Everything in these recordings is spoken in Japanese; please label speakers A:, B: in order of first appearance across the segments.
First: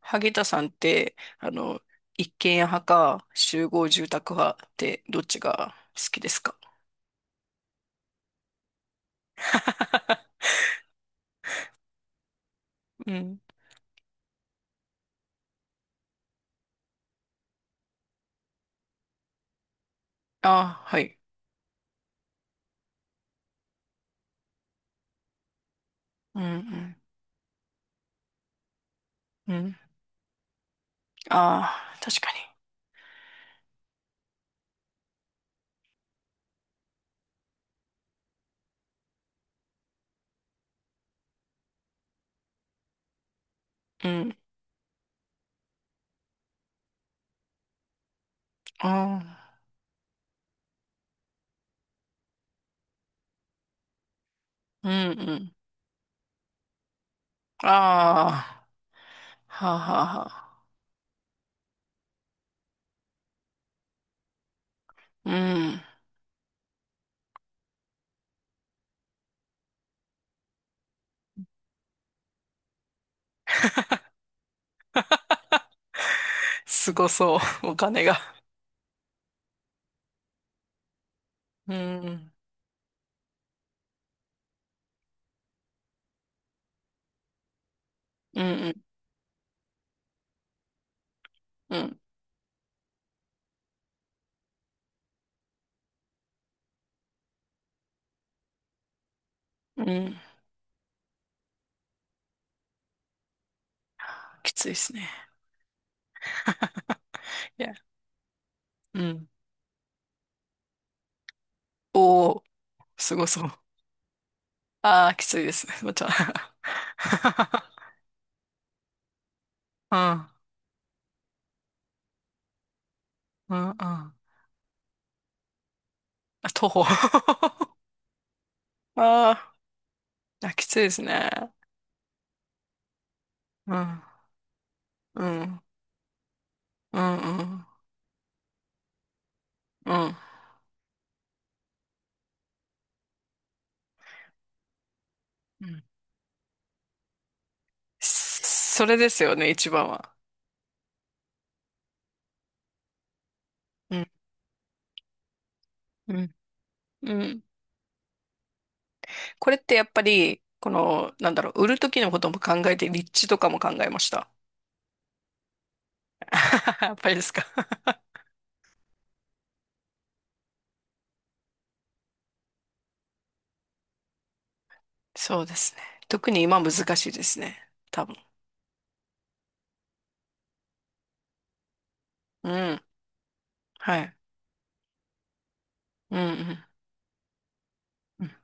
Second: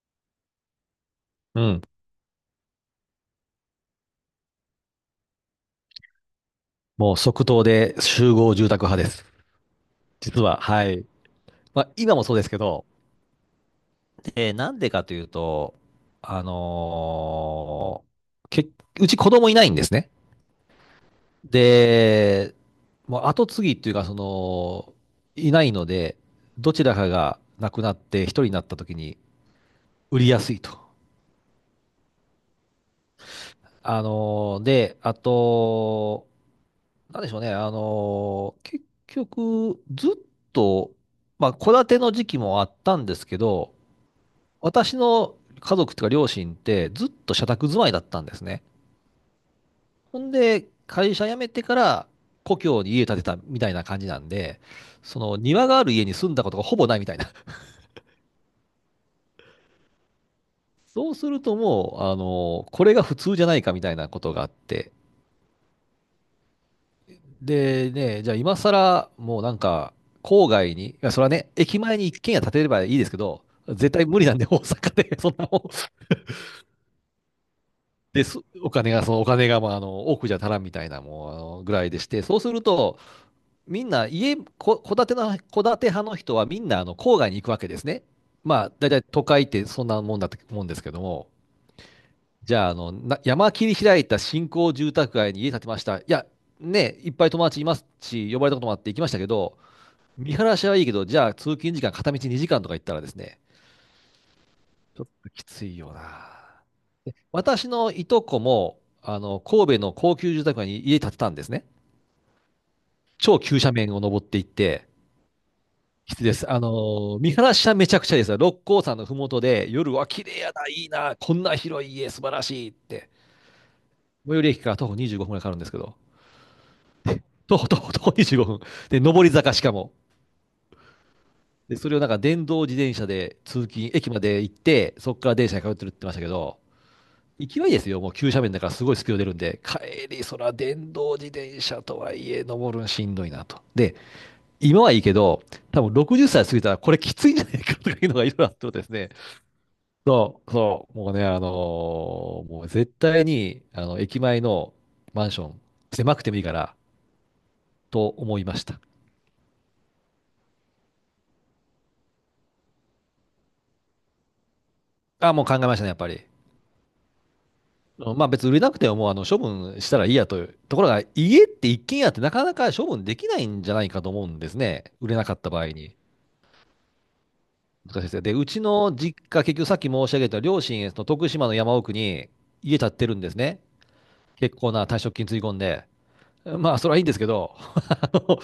A: 萩田さんって、
B: うん。
A: 一軒家派か集合住宅派ってどっちが好きですか？
B: もう即答で集合住宅派です。実 は、はい。まあ、今もそうですけど、
A: うん。
B: なんでかというと、あのーけ、うち子供いないんですね。
A: あはい。
B: で、もう後継ぎっていうか、いないので、
A: う
B: どちら
A: ん
B: かが亡くなって一人になった時に
A: うん。うん。
B: 売りやすいと。
A: ああ、確か
B: で、あと、なんでしょうね。結局、ずっと、まあ、戸建ての時期もあったんですけど、
A: に。うん。
B: 私の家族というか両親ってずっと社宅住まいだったんですね。
A: あ
B: ほんで、会社辞めてから故郷に家建てたみたいな感じなんで、
A: あ。う
B: そ
A: んう
B: の
A: ん。
B: 庭がある家に住んだことがほぼないみたいな。
A: ああ。はあはあはあ。
B: そうするともう、これが普通じゃないかみたいなことがあって、
A: うん。
B: でね、じゃあ今更、もうなんか、郊外に、いや、それはね、駅前に一軒家建てればいいですけど、絶対無理なんで、大阪で、そんなもん、
A: すごそう。お金
B: で
A: が。
B: す、お金が、そのお金が、まあ、多くじゃ足らんみたいな、もう、ぐ
A: う
B: らいでして、
A: ん。
B: そうすると、みんな、戸建て派の人は、みんな、郊外に行くわけですね。
A: うん
B: ま
A: う
B: あ、
A: ん
B: だいたい都会ってそんなもんだと思うんですけども、
A: うん。
B: じゃあ、山切り開いた新興住宅街に家建てました。いや、ね、いっぱい友達いますし、呼ばれたこともあって行きましたけど、
A: うん。
B: 見晴らしはいいけど、じゃあ通勤時間片道2時間とか行ったらですね、
A: きついです
B: ちょっ
A: ね。
B: ときついよな。
A: い
B: 私
A: や。
B: のいとこも、
A: うん。
B: 神戸の高級住宅街に家建てたんですね。
A: おお、すご
B: 超
A: そう。
B: 急斜面を登っていって、
A: ああ、きついです。また。
B: きついです。見晴らし はめちゃくちゃですよ。六甲山のふもとで、夜
A: う
B: は綺
A: ん。
B: 麗やな、いいな、こんな広い家、素晴らしいって。
A: うんうん。あ、
B: 最寄り駅から徒歩25分くらいかかるんですけど、
A: 徒歩。あ
B: 徒歩、徒歩、徒歩25分。で、上り坂
A: あ、
B: しかも。
A: あきついですね。
B: で、それをなんか電動自転車で通
A: う
B: 勤、
A: ん、
B: 駅まで行って、そこ
A: う
B: から
A: ん、う
B: 電車
A: ん、
B: に通ってるって言ってましたけど、
A: うん、
B: 勢いですよ。もう急斜面だからすごいスピード出るんで、
A: う
B: 帰
A: ん。
B: り、そら電動自転車とはいえ、登るんしんどいなと。で、今はいいけど、
A: う
B: 多
A: ん、
B: 分60歳過ぎたらこれきついんじゃないかとかいうのがいろいろあってことで
A: そ
B: す
A: れ
B: ね。
A: ですよね、一番は。
B: そう、そう、もうね、もう絶対に、
A: うん、
B: 駅前のマンション、
A: う
B: 狭くて
A: ん、
B: もいいから、
A: うん。
B: と思いました。
A: これってやっぱり、この、なんだろう、売る時のことも考えて、立地とかも考えました。
B: あ、もう考えましたね、やっぱり。
A: やっぱりですか。
B: うんまあ別に売れなくてももう処分したらいいやという。ところが家って一軒家ってなかなか処分できないんじゃないかと思うんですね。売れなか
A: そ
B: っ
A: う
B: た
A: で
B: 場合
A: すね。
B: に。
A: 特に今難しいですね。
B: 難しい
A: 多
B: で
A: 分。
B: すね。で、うちの実家、結局さっき申し上げた両親、その徳島の山奥に
A: う
B: 家
A: ん。
B: 建ってるんですね。
A: はい。
B: 結構な退職金つぎ込んで。
A: うんうん。
B: まあ、それはいいんですけど、あ
A: うん。
B: の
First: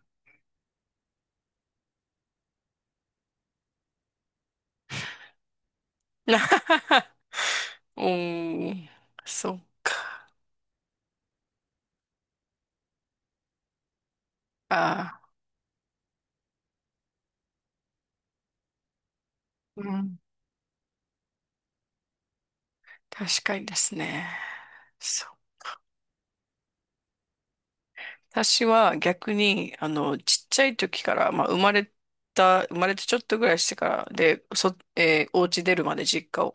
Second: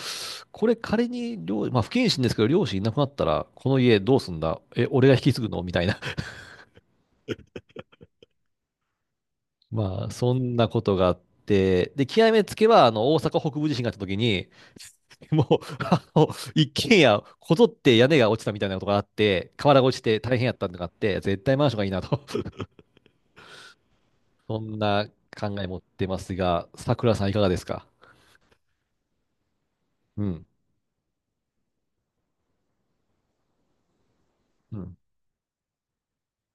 B: これ仮にまあ、不謹慎ですけど、両親いなくなったら、この家どうすんだえ、俺が引き継ぐのみたいな。
A: おー、そっ
B: まあ、
A: か。
B: そんなことがあって、で、極めつけは、大阪北部地震があった時に、
A: あ
B: もう、あの、一軒家、こぞって屋根が落ちたみたいなことがあって、瓦
A: ー、う
B: が落ち
A: ん、
B: て大変やったのがあって、絶対マンションがいいなと。
A: 確かにですね。
B: そんな
A: そう。
B: 考え持ってますが、さくらさんいかがですか？
A: 私は逆に、
B: う
A: ちっ
B: ん。
A: ちゃい時から、まあ、生まれてちょっとぐらいしてから、で、そ、
B: うん。
A: えー、お家出るまで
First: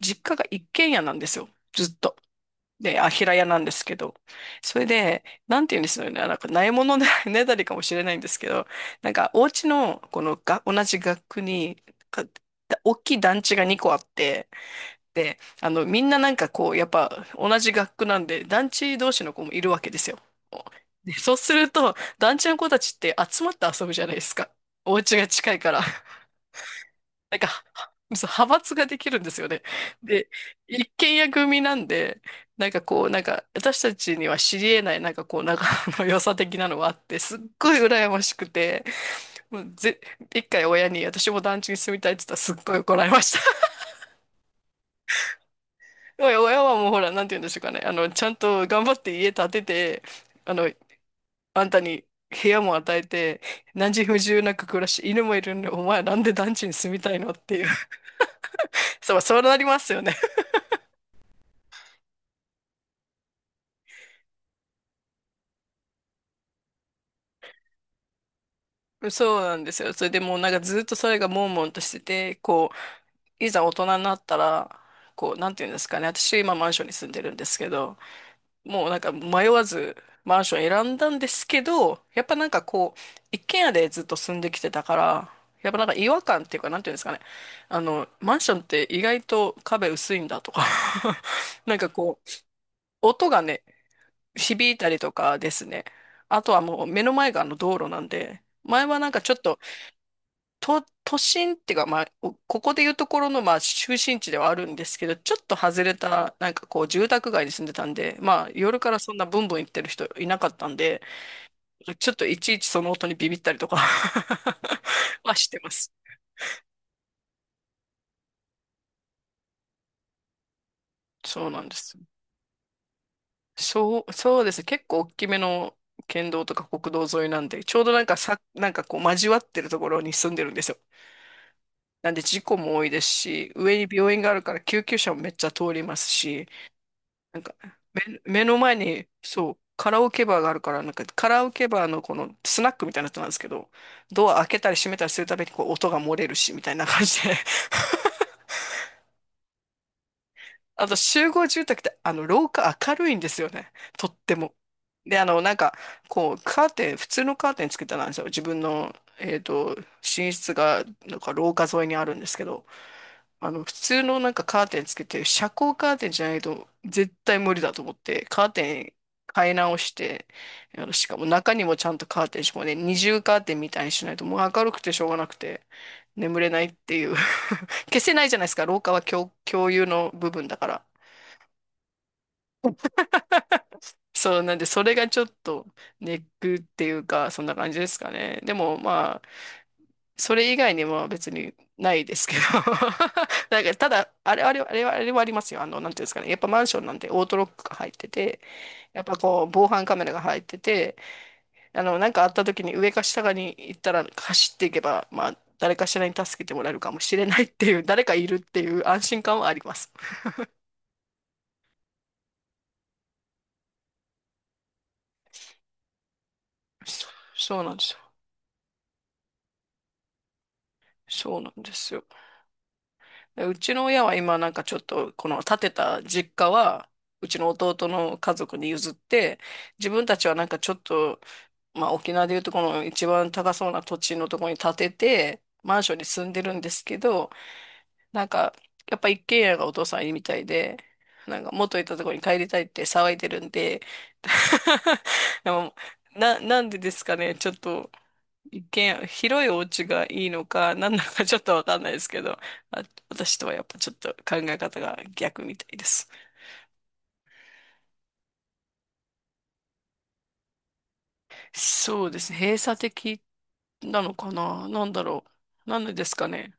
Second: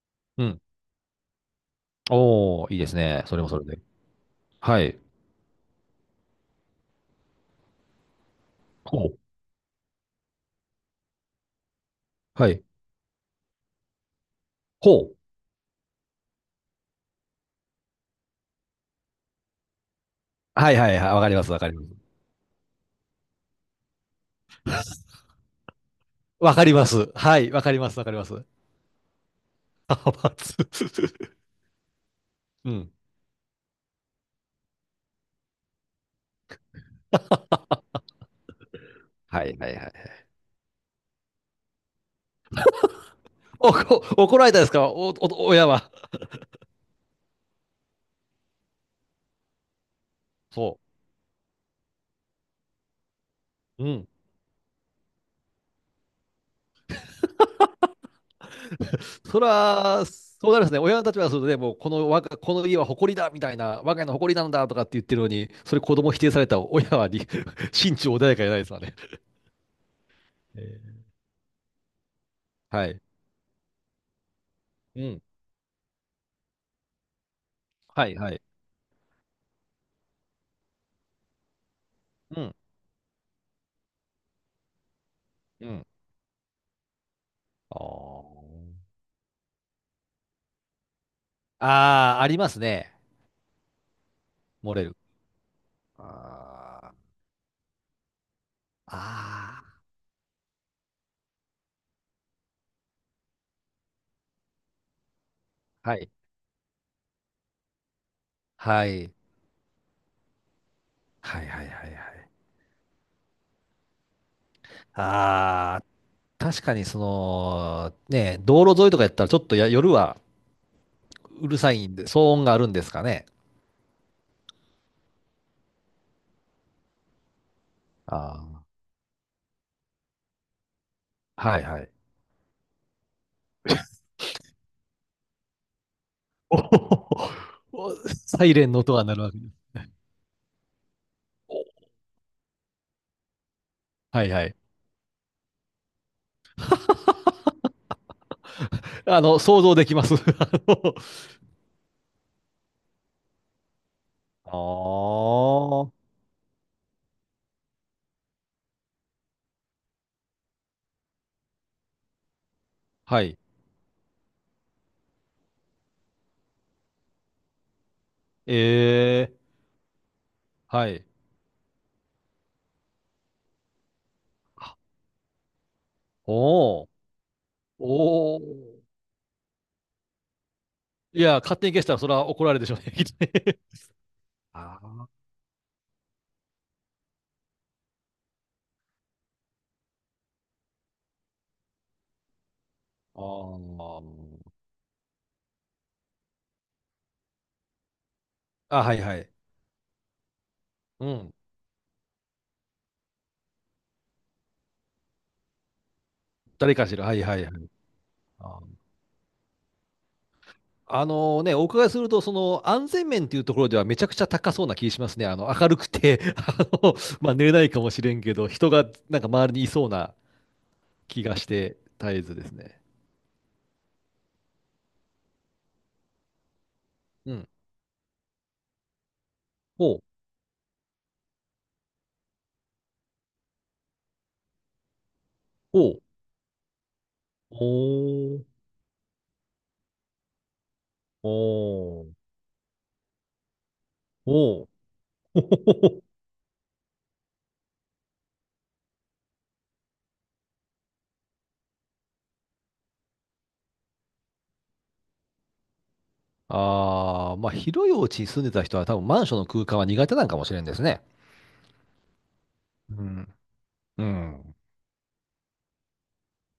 A: 実家が
B: うん。
A: 一軒家なんですよ。ずっと。
B: おー、いいです
A: で、あ、
B: ね。
A: 平
B: それ
A: 屋
B: も
A: な
B: そ
A: ん
B: れ
A: で
B: で。
A: すけど。そ
B: は
A: れ
B: い。
A: で、なんて言うんですよね。なんか、ないもので ねだりかもしれないんですけど、
B: ほ
A: なん
B: う。
A: か、お家の、このが、同じ学区に、か
B: はい。
A: 大きい団地が2個あって、
B: ほう。
A: みんななんかこう、やっぱ同じ学区なんで、団地同士の子もいるわけですよ。
B: はいはいは
A: で、
B: い。わか
A: そう
B: りま
A: す
B: す。わか
A: る
B: ります。
A: と、団地の子たちって集まって遊ぶじゃないですか。お家が近いから。
B: わかります。
A: なん
B: は
A: か、
B: い。わかりま
A: は
B: す。わかりま
A: そう
B: す。
A: 派閥ができるんですよね。
B: 派
A: で、
B: 閥。
A: 一軒家 組なんで、なん
B: う
A: か
B: ん。
A: こう、なんか、私たちには知り得ない、なんかこう、仲の良さ的なのがあって、すっごい羨ましくて、
B: はい
A: も
B: は
A: う
B: いはい。
A: ぜ、一回親に私も団地に住みたいって言ったらすっごい怒られました。
B: 怒られたですか？親は。
A: 親はもうほら、なんて言うんでしょうかね。ちゃんと頑張って家建てて、あの、
B: そ
A: あんたに部屋も与えて、
B: う。う
A: 何時
B: ん。
A: 不自由なく暮らし、犬もいるんで、お前なんで団地に住みたいのっていう。そう、そ
B: そ
A: うなりますよ
B: ら、
A: ね。
B: そうなりますね。親たちはそれで、もう、この家は誇りだみたいな、我が家の誇りなんだとかって言ってるのに、それ子供否定されたら親はり 心中穏やかじゃないですわね。
A: そうなんですよ。それでもうなんか
B: え
A: ずっとそ
B: ー
A: れが悶々としてて、こ
B: はい。
A: う、いざ大人になったら、
B: うん。
A: こう、なんて言うんですかね。私今マンションに住んでるんですけど、
B: はい、はい。
A: もうなんか迷わずマンション選んだんですけど、やっぱ
B: う
A: なん
B: ん。
A: かこう、一軒家でずっと住んできてたから、
B: う
A: やっぱな
B: ん。
A: んか違和感っていうか、なんていうんですかね。
B: あ
A: マ
B: ー
A: ンションって意外と壁薄いんだとか なんか
B: あ
A: こ
B: ー、
A: う、
B: ありますね。
A: 音がね、響
B: 漏
A: い
B: れ
A: た
B: る。
A: りとかですね。あとは
B: あ
A: もう目
B: ー
A: の前があの道路なんで、前はなんかちょっと
B: あ
A: 都心っていうか、まあ、おここでいうところの、まあ、中心地ではあるんですけど、ちょっと外
B: ー、
A: れ
B: はい。
A: た、なんかこう、住宅街に住んでたんで、まあ、夜
B: は
A: からそ
B: い。
A: んなブンブン行ってる人いなかったんで、
B: はい、はい、はい、は
A: ちょっと
B: い。
A: いちいちその音にビビったりとか はしてま
B: ああ、
A: す。
B: 確かにね、道路沿いとかやったらちょっとや夜は
A: そ
B: う
A: う
B: る
A: なん
B: さ
A: で
B: いん
A: す。
B: で、騒音があるんですかね。
A: そう、そうですね。結構大きめの県道とか国道沿いなんで、ちょうどなんか
B: あ
A: さ、
B: あ。
A: なんかこう、交わってるところに住んでるんですよ。
B: はいはい。
A: なんで事故も多いですし、上に病院があるから救急車もめっちゃ通りますし、なんか、
B: おおお。
A: 目
B: サイ
A: の
B: レン
A: 前
B: の音が
A: に、
B: 鳴るわけで
A: そう、
B: す。
A: カラオケバーがあるから、なんか、カラオケバーのこのスナックみたいなやつなんですけど、
B: は
A: ド
B: い
A: ア
B: は
A: 開
B: い。
A: けたり閉めたりするたびにこう音が漏れるし、みたいな感じで。
B: 想像できます。
A: あと集合住宅ってあの廊下明るいんですよね。とって
B: あ
A: も。
B: ー、
A: で、
B: は
A: こう、カーテン、普通のカーテンつけてなんですよ。自分の、えっと、寝室が、なんか廊下沿いにあるんですけど、
B: い。
A: 普通のなんかカーテンつけて、遮光カーテンじゃないと絶対無理だと思って、カーテン
B: ええ、
A: 買い直して、あ
B: は
A: の
B: い。
A: しかも中にもちゃんとカーテン、しかもね、二重カーテンみたいにしないともう明る
B: あ、
A: くてしょうがなくて、眠れないっ
B: おお、
A: ていう。消せない
B: お
A: じゃないですか。
B: お。
A: 廊下は共有の部分だから。
B: いや、勝手に消したらそれは怒られるでしょうね、きっとね。
A: そう、なんで、
B: あ
A: それ
B: あ、
A: がちょっとネックっていうか、そんな感じですかね。でも、まあ、それ以外には別にないですけど。
B: あ
A: なんか、た
B: ー
A: だ、あれ、あれ、あれは、あれはありますよ。なんていうんですかね。やっぱマンションなんでオートロックが入ってて、
B: あ、はい
A: やっぱ
B: はい。
A: こう、防犯カメラが入ってて、
B: うん。
A: なんかあった時に上か下かに行ったら走っていけば、まあ、誰かしらに助けてもらえ
B: 誰
A: る
B: か
A: か
B: し
A: も
B: ら。は
A: し
B: い
A: れ
B: は
A: ない
B: い
A: っ
B: は
A: てい
B: い。
A: う、誰かいるっていう安心感はあります。
B: あのね、お伺いすると、その安全面っていうところではめちゃくちゃ高そうな気しますね。明るくて の、
A: そ、
B: まあ、寝れ
A: そ
B: な
A: う
B: い
A: なん
B: か
A: で
B: も
A: す。
B: しれんけど、人がなんか周りにいそうな気が
A: そう
B: し
A: なんで
B: て、
A: すよ。
B: 絶えずですね。
A: でうちの親は今なんかちょっとこの建てた実家はう
B: う
A: ちの
B: ん。
A: 弟の家族に譲って、自
B: ほう、
A: 分たちはなんかちょっと、まあ沖縄でいうとこの一番高そうな土地のところに建ててマン
B: ほ
A: ション
B: う、
A: に住んでるんですけど、なん
B: ほう、
A: かやっぱ一軒家がお父さんいいみたいで、なんか元いたと
B: ほ
A: こ
B: う、
A: ろに帰りたいって騒いでるんで、
B: ほ う、
A: でも、
B: ほ
A: なんでですかね、ちょっと一見、広いお家がいいのか、何なのかちょっとわかんないですけど、あ、私とはやっぱちょっと考え方が逆みたいです。
B: あ。あまあ、広いお家に住んでた人は多分マンションの空間は苦手なんかもしれんですね。
A: そうですね。閉鎖
B: う
A: 的
B: ん。
A: な
B: う
A: のか
B: ん。
A: な、なんだろう。なんでですかね、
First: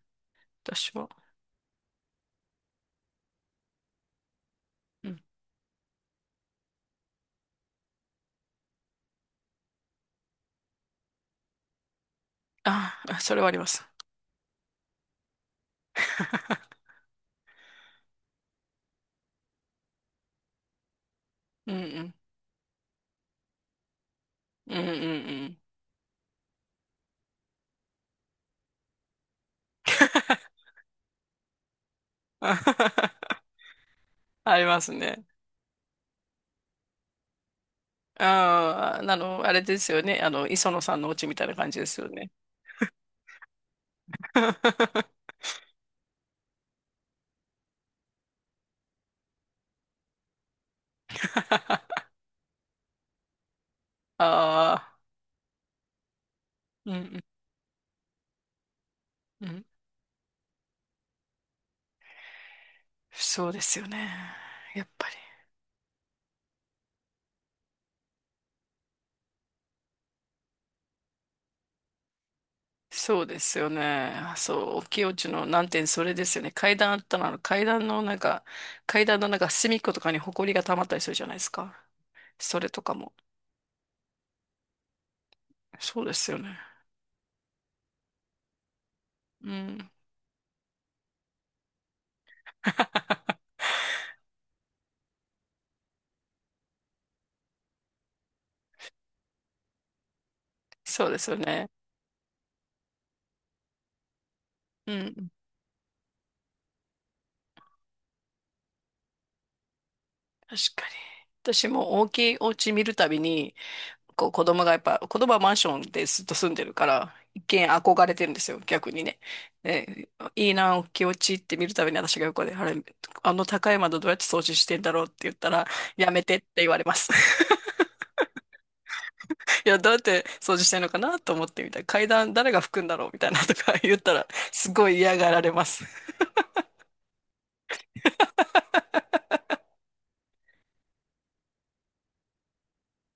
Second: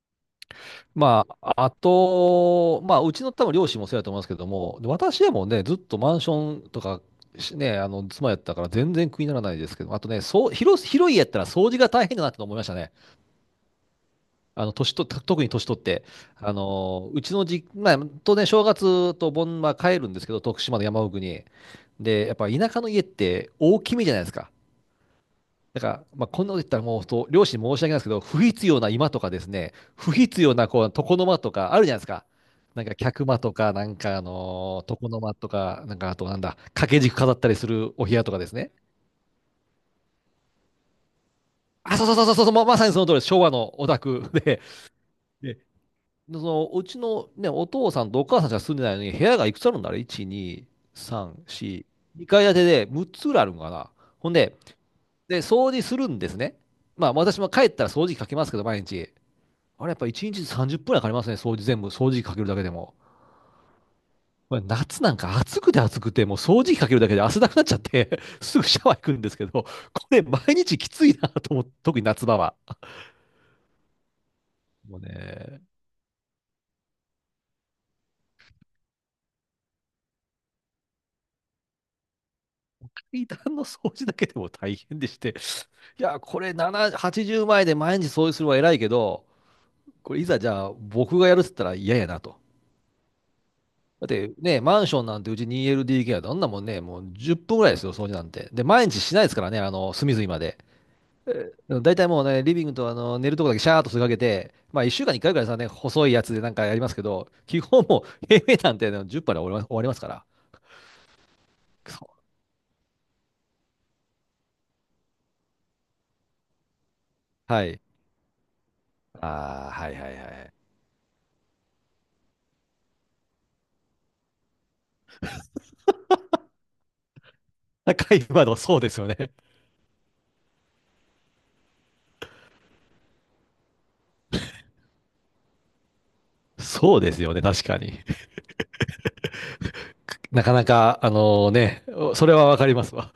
A: 私は。
B: まあ、あと、まあ、うちの多分両親もそうやと思いますけども、で
A: うん。
B: 私はもうね、ずっとマンションとかね、妻やったから全然苦にならないですけど、あとね、そう、広い家やったら掃除が大変だなって思いましたね。
A: あ、あそれはあります。
B: 年と、た特に年取って。うちのじ、まあ、当然正月と盆は帰るんですけど、徳島の山奥に。
A: うんうん。
B: で、やっぱ田舎の家って大きめじゃないですか。
A: うんうん
B: だから、まあ、こんなこと言ったらもう本当、両親に申し訳ないですけど、不必要な居間とかですね、不必要な床の間とかあるじゃないですか。
A: うん。
B: なんか客間 とか、なんか
A: あります
B: 床の
A: ね。
B: 間とか、なんかあとなんだ、掛け軸飾ったりするお部屋とかですね。
A: ああ、あの、あれですよね。あの、磯野さんのお家みたいな感じで
B: あ、
A: す
B: そ
A: よ
B: うそうそう
A: ね。
B: そうそう、まさにその通りです、昭和のオタクで、で、そのうちのね、お父さんとお母さんしか住んでないのに、部屋がいくつあるんだろう？ 1、2、3、4、2階建てで6つぐらいあるのかな。ほんで、
A: ああ、
B: 掃除するんですね。
A: うんう
B: まあ
A: ん
B: 私も帰ったら掃除機かけますけど、毎日。
A: うん。
B: あれやっぱ1日30分はかかりますね、掃除全部、掃除機かけるだけでも。
A: そうですよね。
B: これ
A: やっ
B: 夏
A: ぱ
B: な
A: り。
B: んか暑くて暑くて、もう掃除機かけるだけで汗だくなっちゃって すぐシャワー行くんですけど、これ毎日きついなと思って、特に夏場は。
A: そうですよね。そう、
B: もう
A: 清地の
B: ね、
A: 難点、それですよね。階段あったら、あの階段のなんか、階段のなんか隅っことかに埃が溜まったりするじゃないですか。それとかも。
B: 階段の掃除だけでも大変でして、
A: そ
B: い
A: うで
B: や、
A: すよ
B: これ
A: ね。
B: 7、80枚で毎日掃除するのは偉いけど、
A: うん。
B: これいざじゃあ僕がやるって言ったら嫌やなと。だってね、マンションなんてうち 2LDK はどんなもんね、もう10分ぐらいですよ、掃除なんて。で、毎日しないですからね、隅々まで。
A: そうですよね。
B: うん大体もうね、リビングとあの寝るとこだけシャーっとすがけて、まあ
A: う
B: 1週間に1
A: ん。
B: 回ぐらいさ、ね、細いやつでなんかやりますけど、基本もう平米なんてね10杯で終わります終わりますから。
A: 確かに。私も大
B: そ
A: きいお家見るたびに、こう子供がやっぱ、子供はマンションでずっと住んでるから、一
B: う、は
A: 見
B: い。
A: 憧れてるんですよ、逆にね。
B: ああ、はい
A: で、
B: はいは
A: いい
B: い。
A: な、大きいお気落ちって見るたびに私が横で、あれ、あの高い窓どうやって掃除してんだろうって言ったら、やめてって言われます。
B: 高い窓、そうですよね。
A: いや、どうやって掃除してんのかなと思ってみたいな。階段誰が拭くんだろうみたいなとか言ったら、すごい嫌がられます。
B: そうですよね、確かに。なかなか、あのね、それはわかりますわ。